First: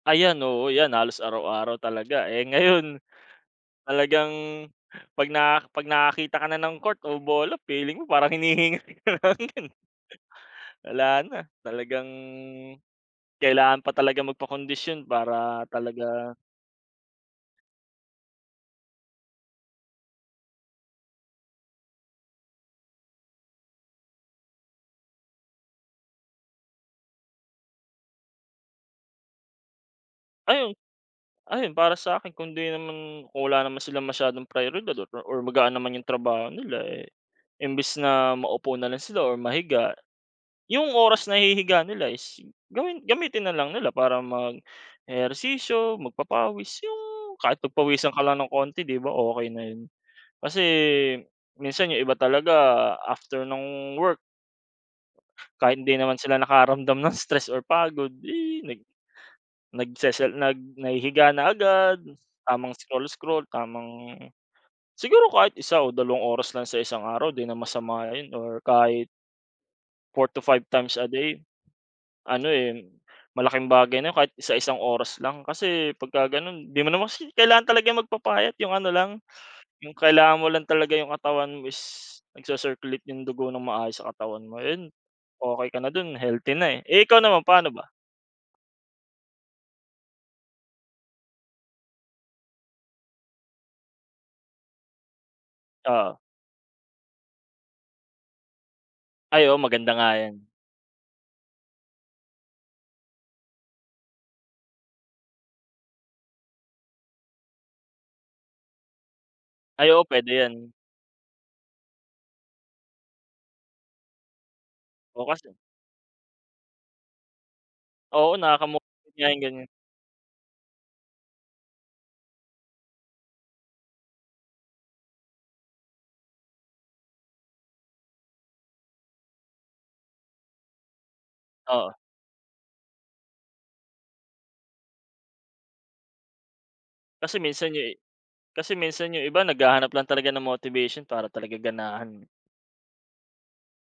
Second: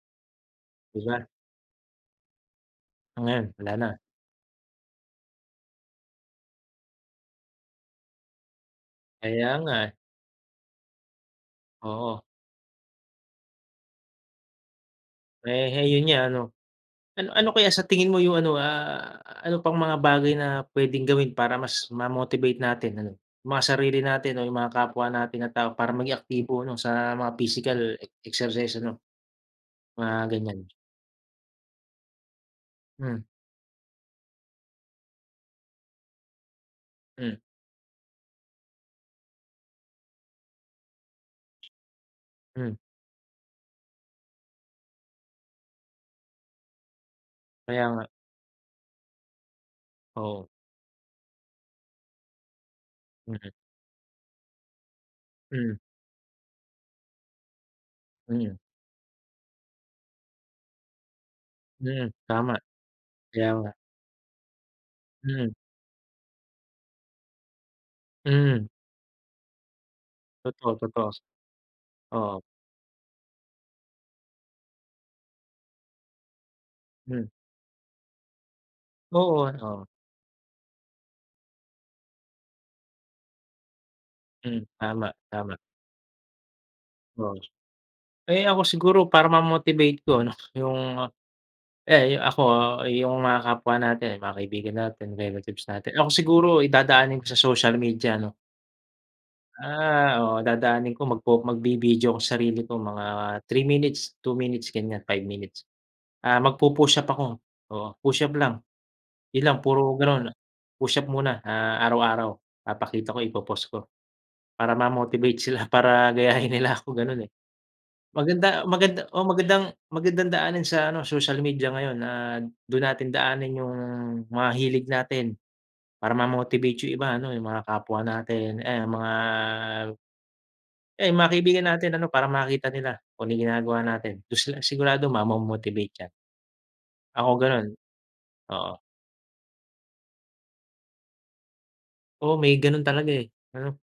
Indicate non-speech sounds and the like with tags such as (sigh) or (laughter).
Ayan, oo, 'yan 'Di halos ba? araw-araw talaga. Eh, ngayon Oh, ngayon wala na? talagang 'pag na 'pag nakakita ka na ng court o bola feeling mo parang hinihingal ka na lang Kaya din. nga, eh. Wala na, talagang Oo. kailangan pa talagang magpakondisyon para Eh, 'yon nga talaga ano. Ano ano kaya sa tingin mo yung ano, ah, ano pang mga bagay na pwedeng gawin para mas ma-motivate natin ano, yung mga sarili natin o yung mga kapwa natin na tao para maging aktibo 'no sa mga physical exercise ano, mga ganyan. Ayun. Ayun, para sa'kin kung di Hmm. naman kung wala naman silang masyadong priyoridad (unintelligible) or magaan naman yung trabaho nila, eh, Hmm. imbes na maupo na lang sila or mahiga. Yung oras na ihihiga nila is Hmm. gawin gamitin na lang nila para mag-ehersisyo, magpapawis, yung kahit Kaya nga. pagpawisan ka lang ng konti, 'di ba, okey na 'yon? Oo. Kasi minsan yung iba talaga after Mm. nung work kahit Mm. hindi naman sila nakaramdam ng stress or pagod, Mm. ih, nag nagsesel nag nahihiga na agad, Hmm, tama. tamang scroll-scroll, Kaya nga. tamang siguro Hmm. kahit 1 o dalawang oras lang sa isang araw 'di na masama 'yon or Mm. kahit 4 to 5 Totoo, times a totoo. day. Oo. Ano, eh, malaking bagay na 'yon kahit isa-isang oras lang. Kasi pagka gano'n 'di mo naman kasi Hmm. kailangan talaga magpapayat, yung ano lang, Oo, ah. Oo. yung kailangan mo lang talaga yung katawan mo is nagsi-circulate yung dugo ng maayos sa katawan mo, Mm, 'yon tama, tama. okey ka na do'n, healthy na, eh. Eh, ikaw Oo. naman pa'no ba? Eh, ako siguro para ma-motivate ko 'no, yung, eh, yu ako ayung mga kapwa natin, yung mga kaibigan natin, relatives natin. Ako Oo. siguro dadaanin ko sa social media 'no. Ay oo, maganda nga Ah, oo. 'yan. Dadaanin ko magpo magbi-video ako sa sarili ko mga 3 minutes, 2 minutes, ganyan, 5 minutes. Ah, magpu-push-up ako oo, push-up lang, 'yon lang Ay puro oo, gano'n. pwede 'yan. Push-up muna, ah, araw-araw papakita ko, ipo-post ko. Para Oh, ma-motivate kasi sila, para gayahin nila ako gano'n, eh. Oo, Maganda maganda nakaka-motivate o nga yung magandang ganyan. magandang daanin sa ano, social media ngayon na do'n natin daanin yung mga hilig natin. Para ma-motivate yung iba ano, yung mga kapwa natin. Ayan, mga yung mga ayun yung mga kaibigan natin Oo. ano para makita nila kung ano yung ginagawa natin. Do'n sila sigurado mamo-motivate 'yan. Ako Kasi gano'n, minsan yung i oo. kasi minsan yung iba naghahanap lang talaga ng motivation para talaga ganahan, eh. Oo, may gano'n talaga, eh, ano?